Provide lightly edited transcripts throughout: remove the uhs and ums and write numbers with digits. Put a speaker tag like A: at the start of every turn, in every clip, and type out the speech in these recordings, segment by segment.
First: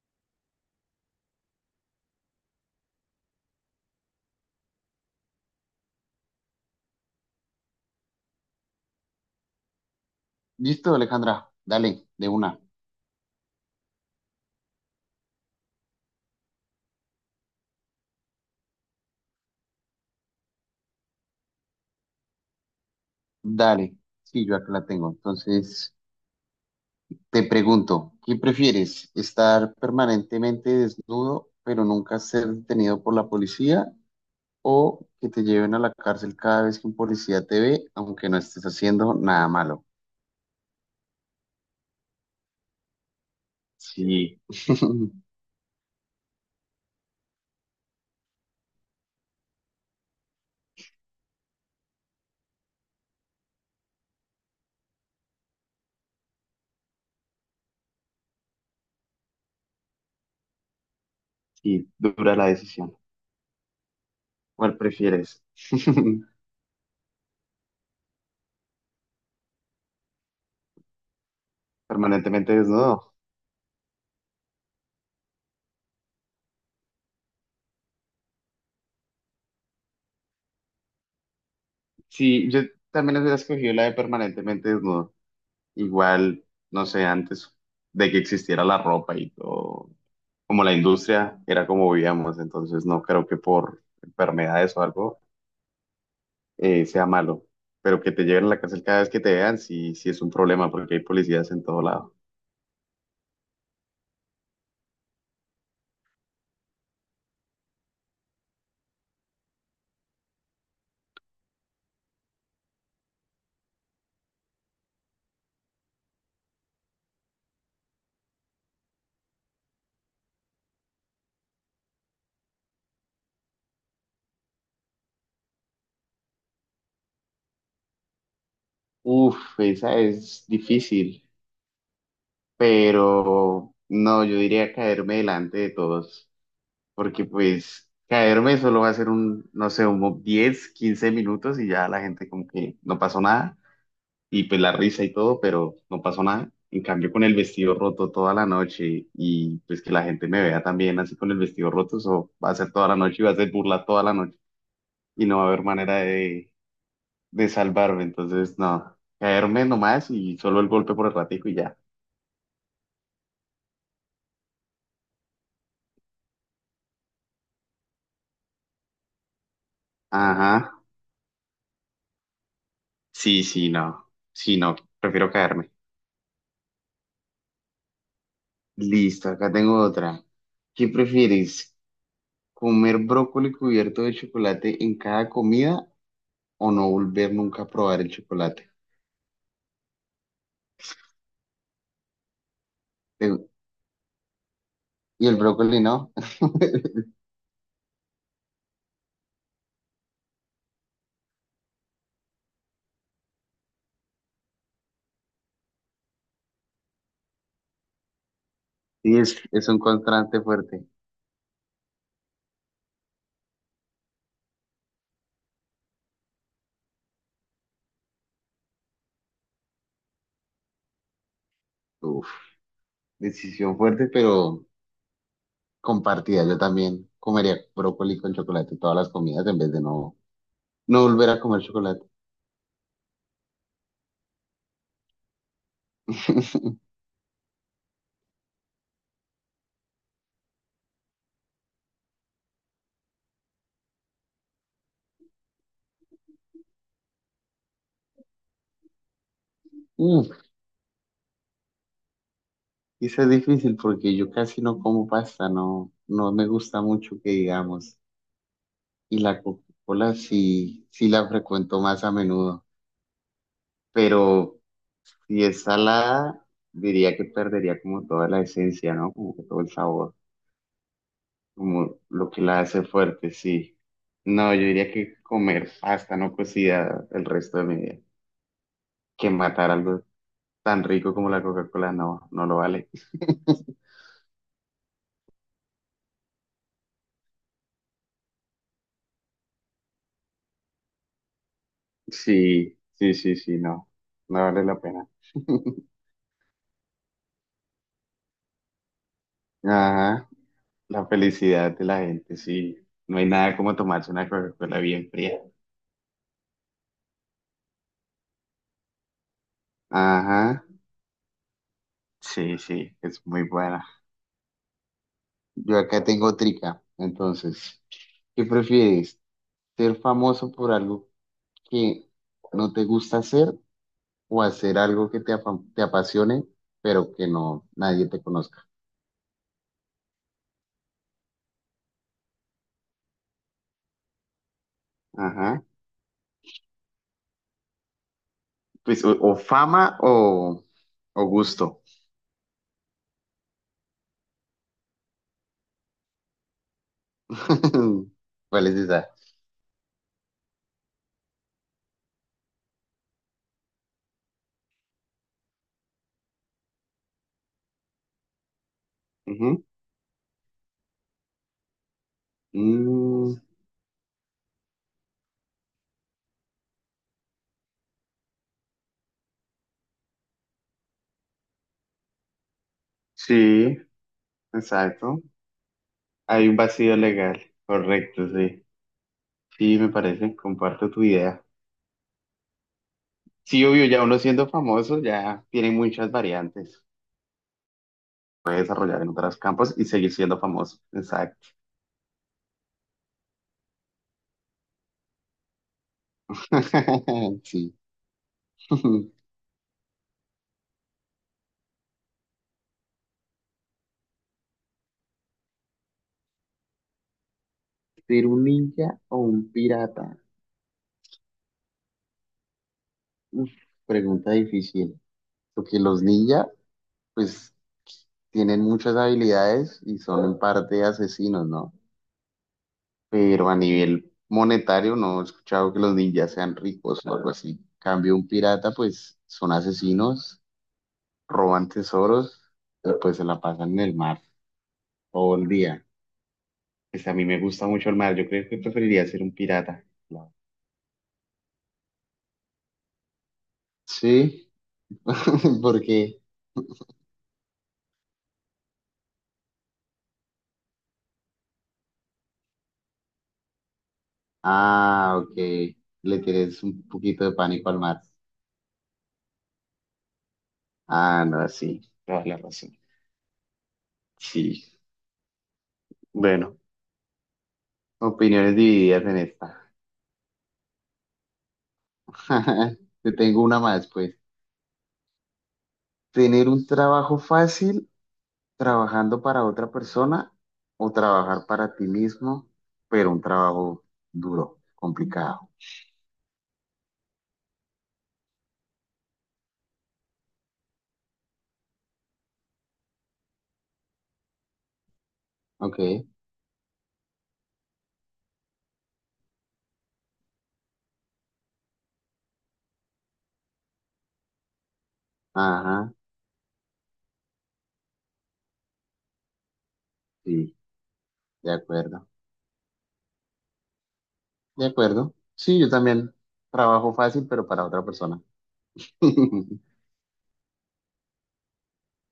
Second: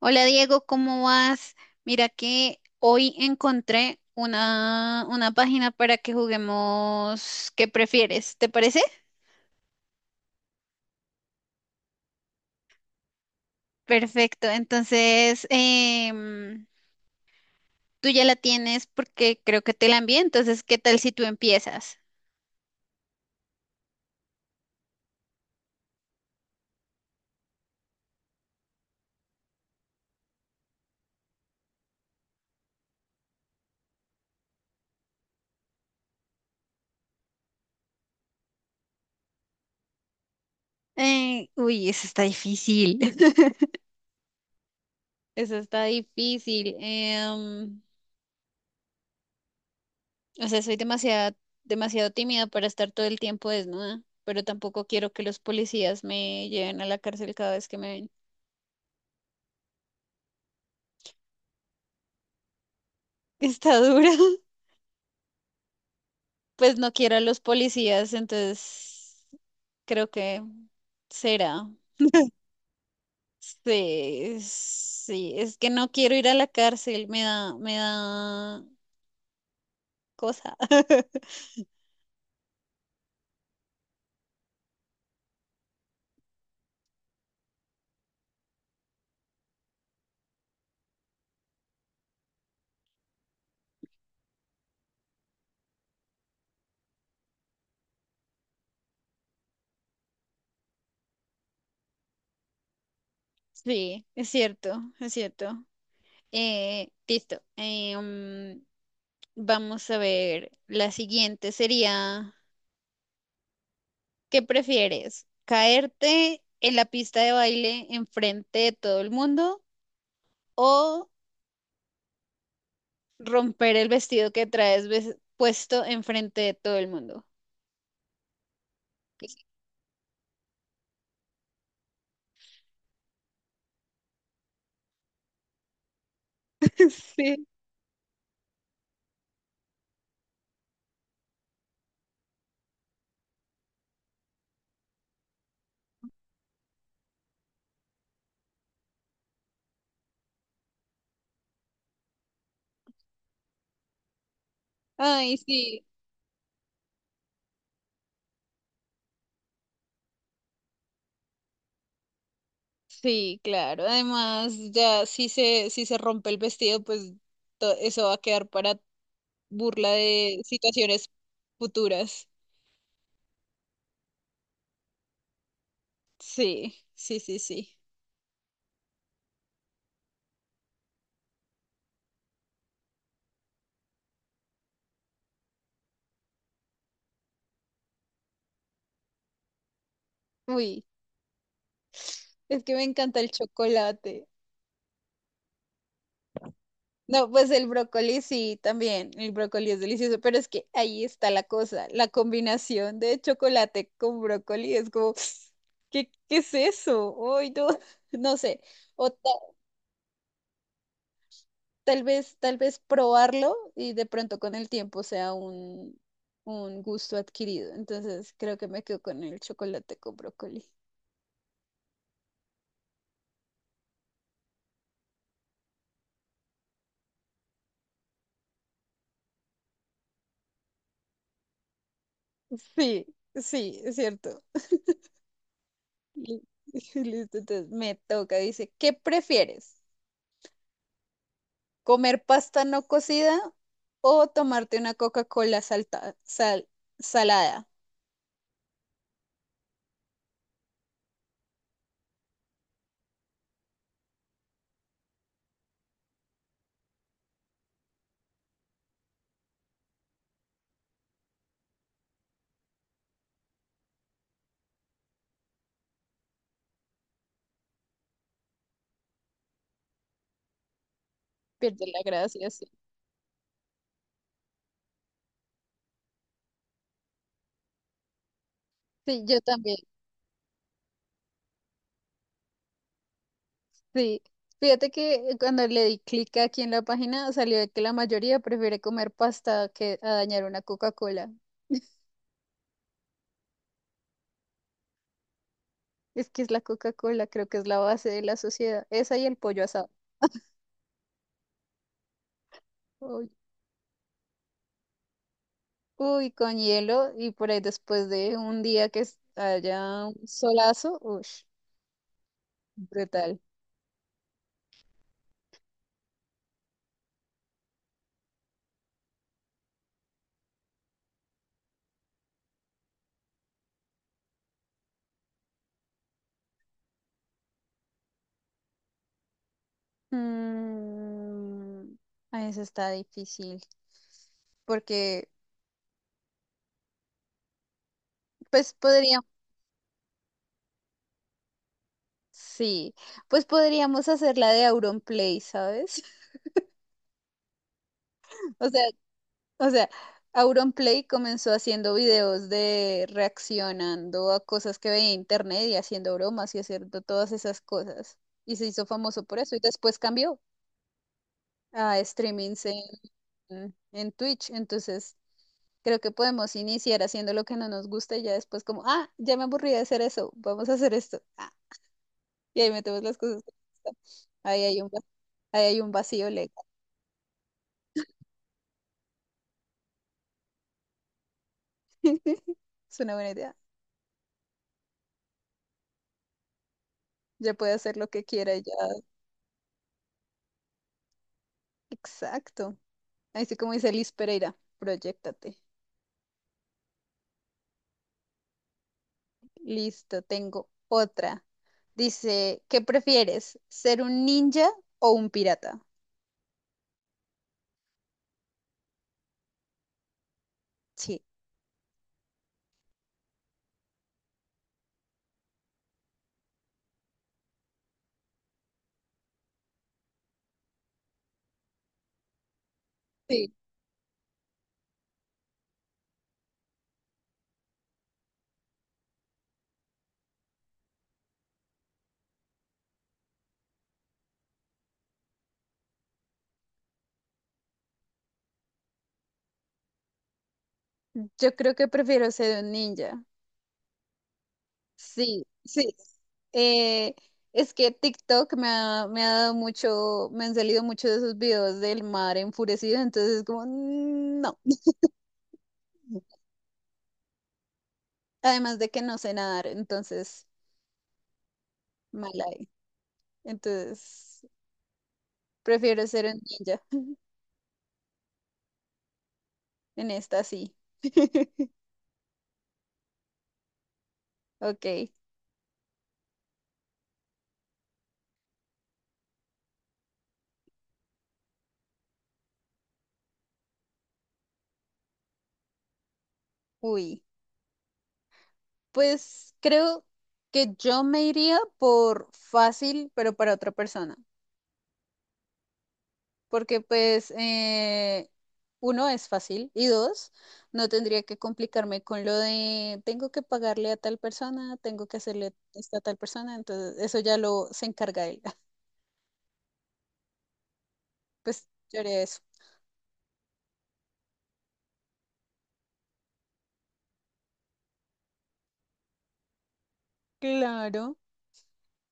A: Hola Diego, ¿cómo vas? Mira que hoy encontré una página para que juguemos, ¿qué prefieres? ¿Te parece?
B: Listo, Alejandra, dale, de una,
A: Perfecto, entonces tú ya la tienes porque creo que te la envié, entonces ¿qué tal si tú empiezas?
B: dale. Sí, yo acá la tengo. Entonces, te pregunto, ¿qué prefieres? ¿Estar permanentemente desnudo, pero nunca ser detenido por la policía? ¿O que te lleven a la cárcel cada vez que un policía te ve, aunque no estés haciendo nada malo?
A: Uy, eso está difícil.
B: Sí,
A: Eso está difícil. O sea, demasiado tímida para estar todo el tiempo desnuda, pero tampoco quiero que los policías me lleven a la cárcel cada vez que me ven.
B: sí, dura la decisión.
A: Está dura.
B: ¿Cuál prefieres?
A: Pues no quiero a los policías, entonces creo que será.
B: ¿Permanentemente desnudo?
A: Sí, sí, es que no quiero ir a la cárcel, me da cosa.
B: Sí, yo también hubiera escogido la de permanentemente desnudo. Igual, no sé, antes de que existiera la ropa y todo, como la industria era como vivíamos, entonces no creo que por enfermedades o algo sea malo, pero que te lleven a la cárcel cada vez que te vean, sí, sí es un problema porque hay policías en todo lado.
A: Sí, es cierto, es cierto. Listo. Vamos a ver, la siguiente sería, ¿qué prefieres? ¿Caerte en la pista de baile enfrente de todo el mundo o romper el vestido que traes puesto enfrente de todo el mundo?
B: Uf, esa es difícil, pero no, yo diría caerme delante de todos, porque
A: Sí.
B: pues caerme solo va a ser un, no sé, un 10, 15 minutos y ya la gente como que no pasó nada y pues la risa y todo, pero no pasó nada. En cambio, con el vestido roto toda la noche y pues que la gente me vea también así con el vestido roto, eso va a ser toda la noche y va a ser burla toda la noche y
A: Ay,
B: no va a haber
A: sí,
B: manera de salvarme. Entonces, no, caerme nomás y solo el golpe por el ratico y ya.
A: sí, claro. Además, ya si se rompe el vestido, pues eso va a quedar para burla de
B: Ajá,
A: situaciones futuras.
B: sí, sí, no, sí, no, prefiero caerme.
A: Sí, sí, sí, sí.
B: Listo, acá tengo otra. ¿Qué prefieres? ¿Comer brócoli cubierto de chocolate en cada comida o no volver nunca a probar el chocolate?
A: Uy, es que me encanta el
B: Eh,
A: chocolate.
B: Y el brócoli, ¿no?
A: No, pues el brócoli sí, también. El brócoli es delicioso, pero es que ahí está la cosa. La combinación de chocolate con brócoli es como, ¿qué es eso? Ay, no, no sé. O
B: Sí,
A: ta-
B: es un contraste fuerte.
A: tal vez probarlo y de pronto con el tiempo sea un gusto adquirido. Entonces creo que me quedo con el chocolate con brócoli.
B: Uf, decisión fuerte, pero compartida. Yo también comería brócoli con chocolate todas las comidas en vez de no, no volver a comer chocolate.
A: Sí, sí, es cierto. Li- Listo, entonces me toca. Dice, ¿qué prefieres? ¿Comer pasta no cocida o tomarte una Coca-Cola salada?
B: Uf, eso es difícil porque yo casi no como pasta, no, no me gusta mucho que digamos. Y la Coca-Cola sí, sí la frecuento más a menudo, pero si es salada, diría que perdería como toda la esencia, ¿no? Como que todo el sabor,
A: Pierde
B: como
A: la
B: lo que
A: gracia,
B: la
A: sí.
B: hace fuerte, sí. No, yo diría que comer pasta no cocida el resto de mi vida,
A: Sí,
B: que
A: yo
B: matar
A: también,
B: algo tan rico como la Coca-Cola, no, no lo vale.
A: sí. Fíjate que cuando le di clic aquí en la página salió de que la mayoría prefiere comer pasta que a dañar una Coca-Cola.
B: Sí, sí, sí, sí, no, no vale la pena.
A: Es que es la Coca-Cola, creo que es la base de la sociedad. Esa y el pollo asado.
B: Ajá, la felicidad de la gente, sí. No hay
A: Uy,
B: nada como tomarse una Coca-Cola bien fría.
A: Uy, con hielo y por ahí después de un día haya un
B: Ajá,
A: solazo, uy,
B: sí, sí, es
A: brutal.
B: muy buena. Yo acá tengo trica, entonces, ¿qué prefieres? ¿Ser famoso por algo que no te gusta hacer o hacer algo que te apasione, pero que no nadie te conozca?
A: Mm, eso está difícil, porque
B: Ajá.
A: pues
B: Pues o,
A: podríamos,
B: o fama, o gusto.
A: sí, pues podríamos hacer la de Auronplay, ¿sabes?
B: ¿Cuál
A: O
B: es
A: sea,
B: esa?
A: o sea, Auronplay comenzó haciendo videos de reaccionando a cosas que veía en internet y haciendo bromas y haciendo todas esas cosas. Y se hizo famoso por eso y
B: Ujú.
A: después cambió a streamings
B: Mm,
A: en Twitch. Entonces, creo que podemos iniciar haciendo lo que no nos gusta y ya después como, ah, ya me aburrí de hacer eso, vamos a hacer esto. Ah, y ahí metemos las cosas que
B: sí,
A: nos gustan. Ahí hay un, va-
B: exacto.
A: Ahí hay un vacío
B: Hay
A: legal.
B: un vacío legal, correcto, sí. Sí, me parece, comparto tu idea.
A: Es una buena idea.
B: Sí, obvio, ya uno siendo famoso ya tiene muchas variantes.
A: Ya puede hacer lo que quiera,
B: Puede
A: ya.
B: desarrollar en otros campos y seguir siendo famoso. Exacto.
A: Exacto. Así como dice Liz Pereira, proyectate.
B: Sí.
A: Listo, tengo otra. Dice, ¿qué prefieres? ¿Ser un ninja o un pirata?
B: ¿Ser un ninja o un pirata? Uf, pregunta difícil, porque los ninjas, pues, tienen muchas habilidades y son en parte asesinos, ¿no? Pero
A: Sí.
B: a nivel monetario no he escuchado que los ninjas sean ricos o algo así. En cambio, un pirata, pues, son asesinos, roban tesoros y pues se la pasan en el mar todo el día. Pues a mí me gusta mucho el mar, yo creo que preferiría ser un pirata.
A: Yo creo que prefiero ser un ninja.
B: Sí,
A: Sí, sí.
B: porque,
A: Eh, es que TikTok me ha dado mucho, me han salido muchos de esos videos del mar enfurecido, entonces es como, "Mm, no".
B: ah, ok, le tienes un poquito de pánico al mar.
A: Además de que no sé nadar, entonces,
B: Ah, no, sí, toda
A: mal
B: la
A: ahí.
B: razón,
A: Entonces,
B: sí.
A: prefiero ser un
B: Bueno,
A: ninja.
B: opiniones divididas en esta.
A: En esta sí.
B: Te tengo una más, pues.
A: Ok,
B: ¿Tener un trabajo fácil trabajando para otra persona o trabajar para ti mismo, pero un trabajo duro, complicado?
A: uy. Pues creo que yo me iría por fácil, pero para otra persona.
B: Ok,
A: Porque pues uno es fácil y dos, no tendría que complicarme con lo de tengo que pagarle a tal persona, tengo que hacerle
B: ajá,
A: esto a tal persona, entonces eso ya lo se encarga él.
B: sí, de
A: Pues yo
B: acuerdo,
A: haría eso.
B: de acuerdo. Sí, yo también trabajo fácil, pero para otra persona.
A: Claro.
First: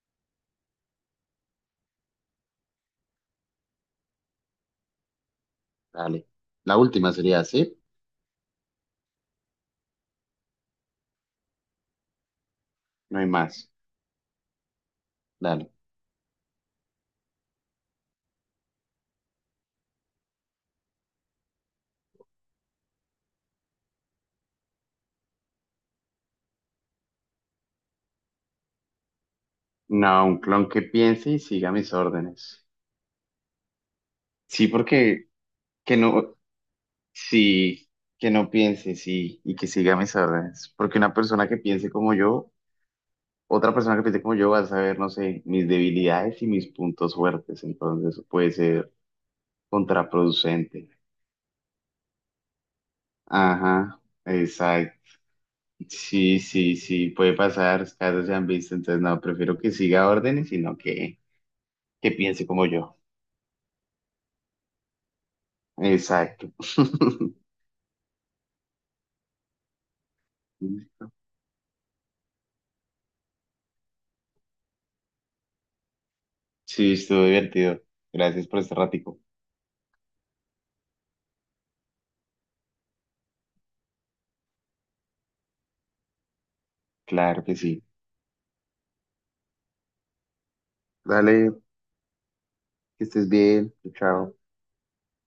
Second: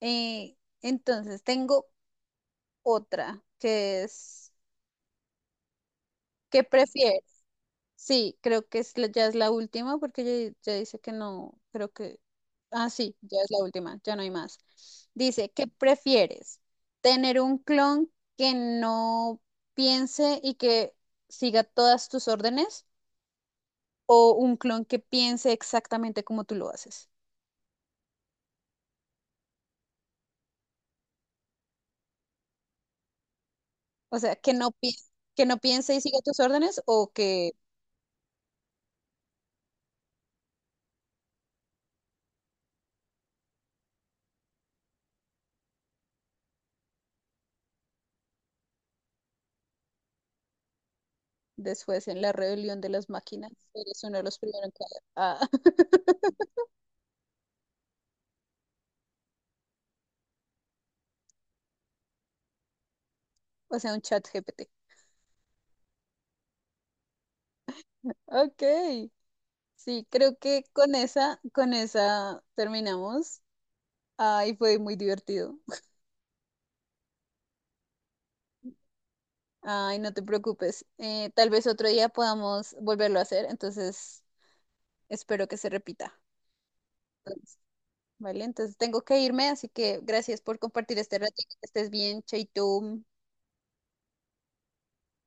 A: Eh, entonces tengo otra que es,
B: Dale,
A: ¿qué
B: la última
A: prefieres?
B: sería, ¿sí?
A: Sí, creo que es, ya es la última porque ya dice que no, creo que... Ah, sí,
B: No hay
A: ya es la
B: más.
A: última, ya no hay más. Dice, ¿qué
B: Dale.
A: prefieres? ¿Tener un clon que no piense y que siga todas tus órdenes o un clon que piense exactamente como tú lo haces?
B: No, un clon que piense y siga mis órdenes.
A: O sea,
B: Sí, porque
A: que no piense
B: que
A: y siga
B: no,
A: tus órdenes o que
B: sí, que no piense, sí, y que siga mis órdenes. Porque una persona que piense como yo, otra persona que piense como yo va a saber, no sé, mis debilidades y mis puntos fuertes. Entonces eso puede ser contraproducente.
A: después en la rebelión de las máquinas
B: Ajá,
A: eres uno de los primeros en...
B: exacto.
A: Ah,
B: Sí, sí, sí, puede pasar, casos se han visto. Entonces no, prefiero que siga órdenes, sino que piense como yo.
A: o sea, un chat GPT.
B: Exacto.
A: Ok. Sí, creo que con esa terminamos. Ay, fue muy divertido.
B: Sí, estuvo divertido. Gracias por este ratico.
A: Ay, no te preocupes. Tal vez otro día podamos volverlo a hacer, entonces espero que se repita,
B: Claro que sí.
A: ¿vale? Entonces tengo que irme, así que gracias por compartir este ratito.
B: Dale,
A: Que estés bien, Chaito.
B: que estés bien. Chao.